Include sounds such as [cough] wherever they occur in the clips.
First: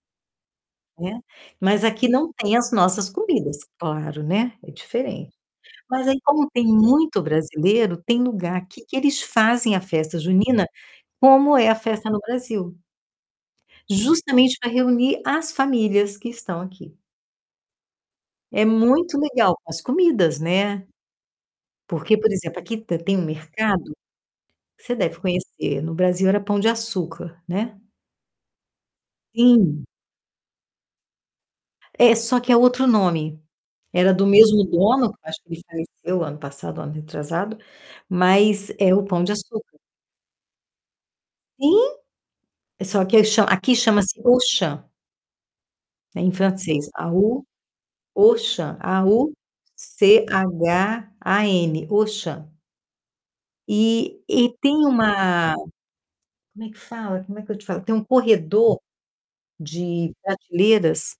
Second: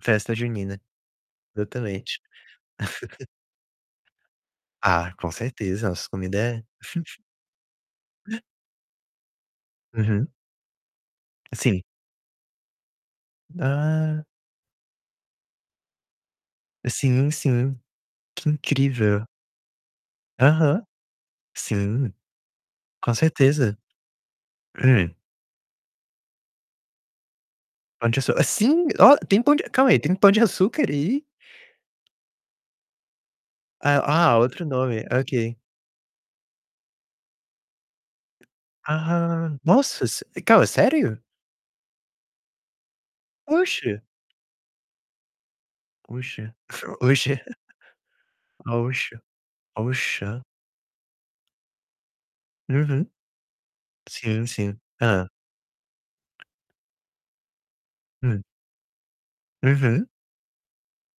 Festa junina. Né? Mas aqui Exatamente. não tem as nossas [laughs] comidas, claro, né. É Ah, com diferente. certeza, Mas nossa aí, comida como é tem [chuckles] muito brasileiro, tem lugar aqui que eles fazem a festa Uhum. junina, como é a Sim. festa no Brasil. Ah! Justamente pra reunir as famílias que estão aqui. Sim, sim. Que É muito incrível. legal para as comidas, Aham. né, Sim. porque, por exemplo, aqui t Com tem um certeza. mercado, você Hum. deve conhecer, no Brasil era Pão de Açúcar, né? Pão de açú sim, ó, tem Pão de Sim. calma aí, tem Pão de açúcar aí? É, só que é outro nome. Ah Era do ah, mesmo outro nome, dono, acho que ok. ele faleceu ano passado, ano retrasado, mas é o Pão de Ah! Açúcar. Nossa, se calma, é sério? Sim, só que cha aqui Oxe! chama-se Auchan. É em Auchan. francês, Oxe! A-U, [chuckles] Auchan, Auchan. Auchan? A-U-C-H-A-N, Auchan. Uhum. E Sim, e tem sim. Hã. uma como é que fala? Como é que eu te falo? Tem um Hum. corredor Uhum. de prateleiras,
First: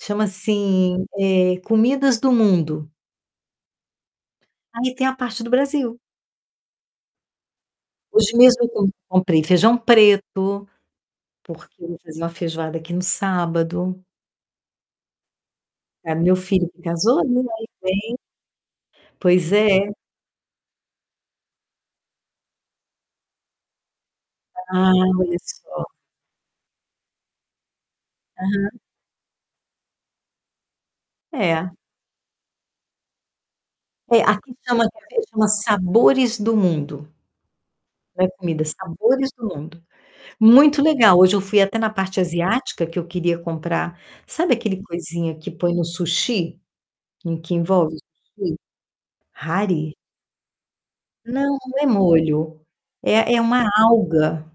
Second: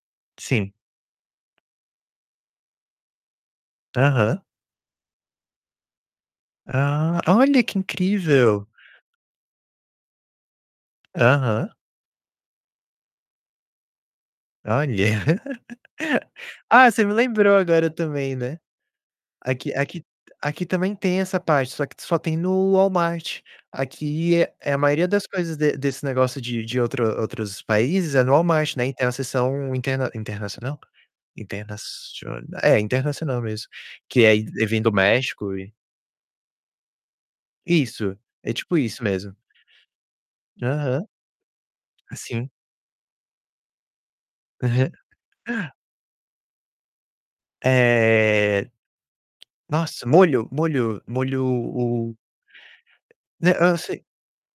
chama Sim. assim, eh, comidas do mundo. Aham. Aí tem a parte do Brasil. Ah, olha, que Hoje mesmo incrível. eu com comprei feijão preto, Aham. porque eu vou fazer uma feijoada aqui no sábado. Olha. [laughs] Pra meu filho que Ah, você me casou, né, lembrou aí agora vem também, né. Pois Aqui é. aqui aqui também tem essa parte, só que só tem no Walmart. Aqui é é a Ah, maioria das olha coisas de só. desse negócio de de outro outros países é no Walmart, Aham. né, tem a seção interna internacional? É. Internacion é, internacional mesmo, É, que é aqui eh, vem chama do aqui chama México e Sabores do Mundo. Isso, Não é é comida, tipo isso Sabores mesmo. do Mundo. Muito Aham. legal, hoje eu fui até na parte Sim. asiática, que eu queria comprar sabe aquele Uhum. coisinha que põe [chuckles] no sushi? Que que envolve o sushi? Eh Hare? nossa, molho, molho, Não, não é molho, molho, é é né, uma hã, se alga.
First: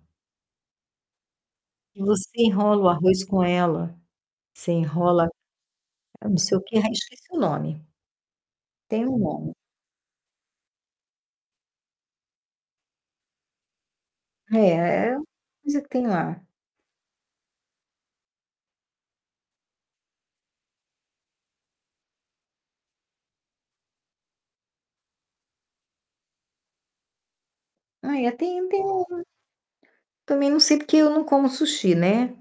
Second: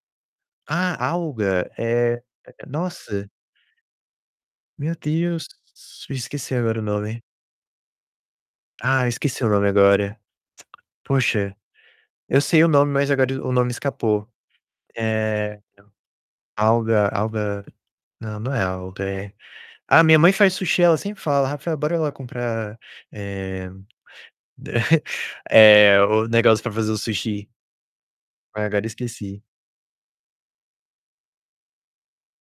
Ah, alga, Que eh, você enrola o arroz nossa. com ela, você Meu enrola, Deus, s não esqueci sei o quê, agora o ah, nome. esqueci o nome. Tem Ah, um esqueci o nome. nome agora. [clicks tongue] Poxa, eu sei o nome, mas agora o nome escapou. É é uma É coisa que tem lá. alga alga. Não, não é alga, é ah, minha mãe faz sushi, ela sempre fala: "Rafael, bora lá comprar, eh [chuckles] eh, o negócio pra fazer o sushi". Ai, tem Aí o tem agora o esqueci. Também não sei, porque eu não como sushi, né?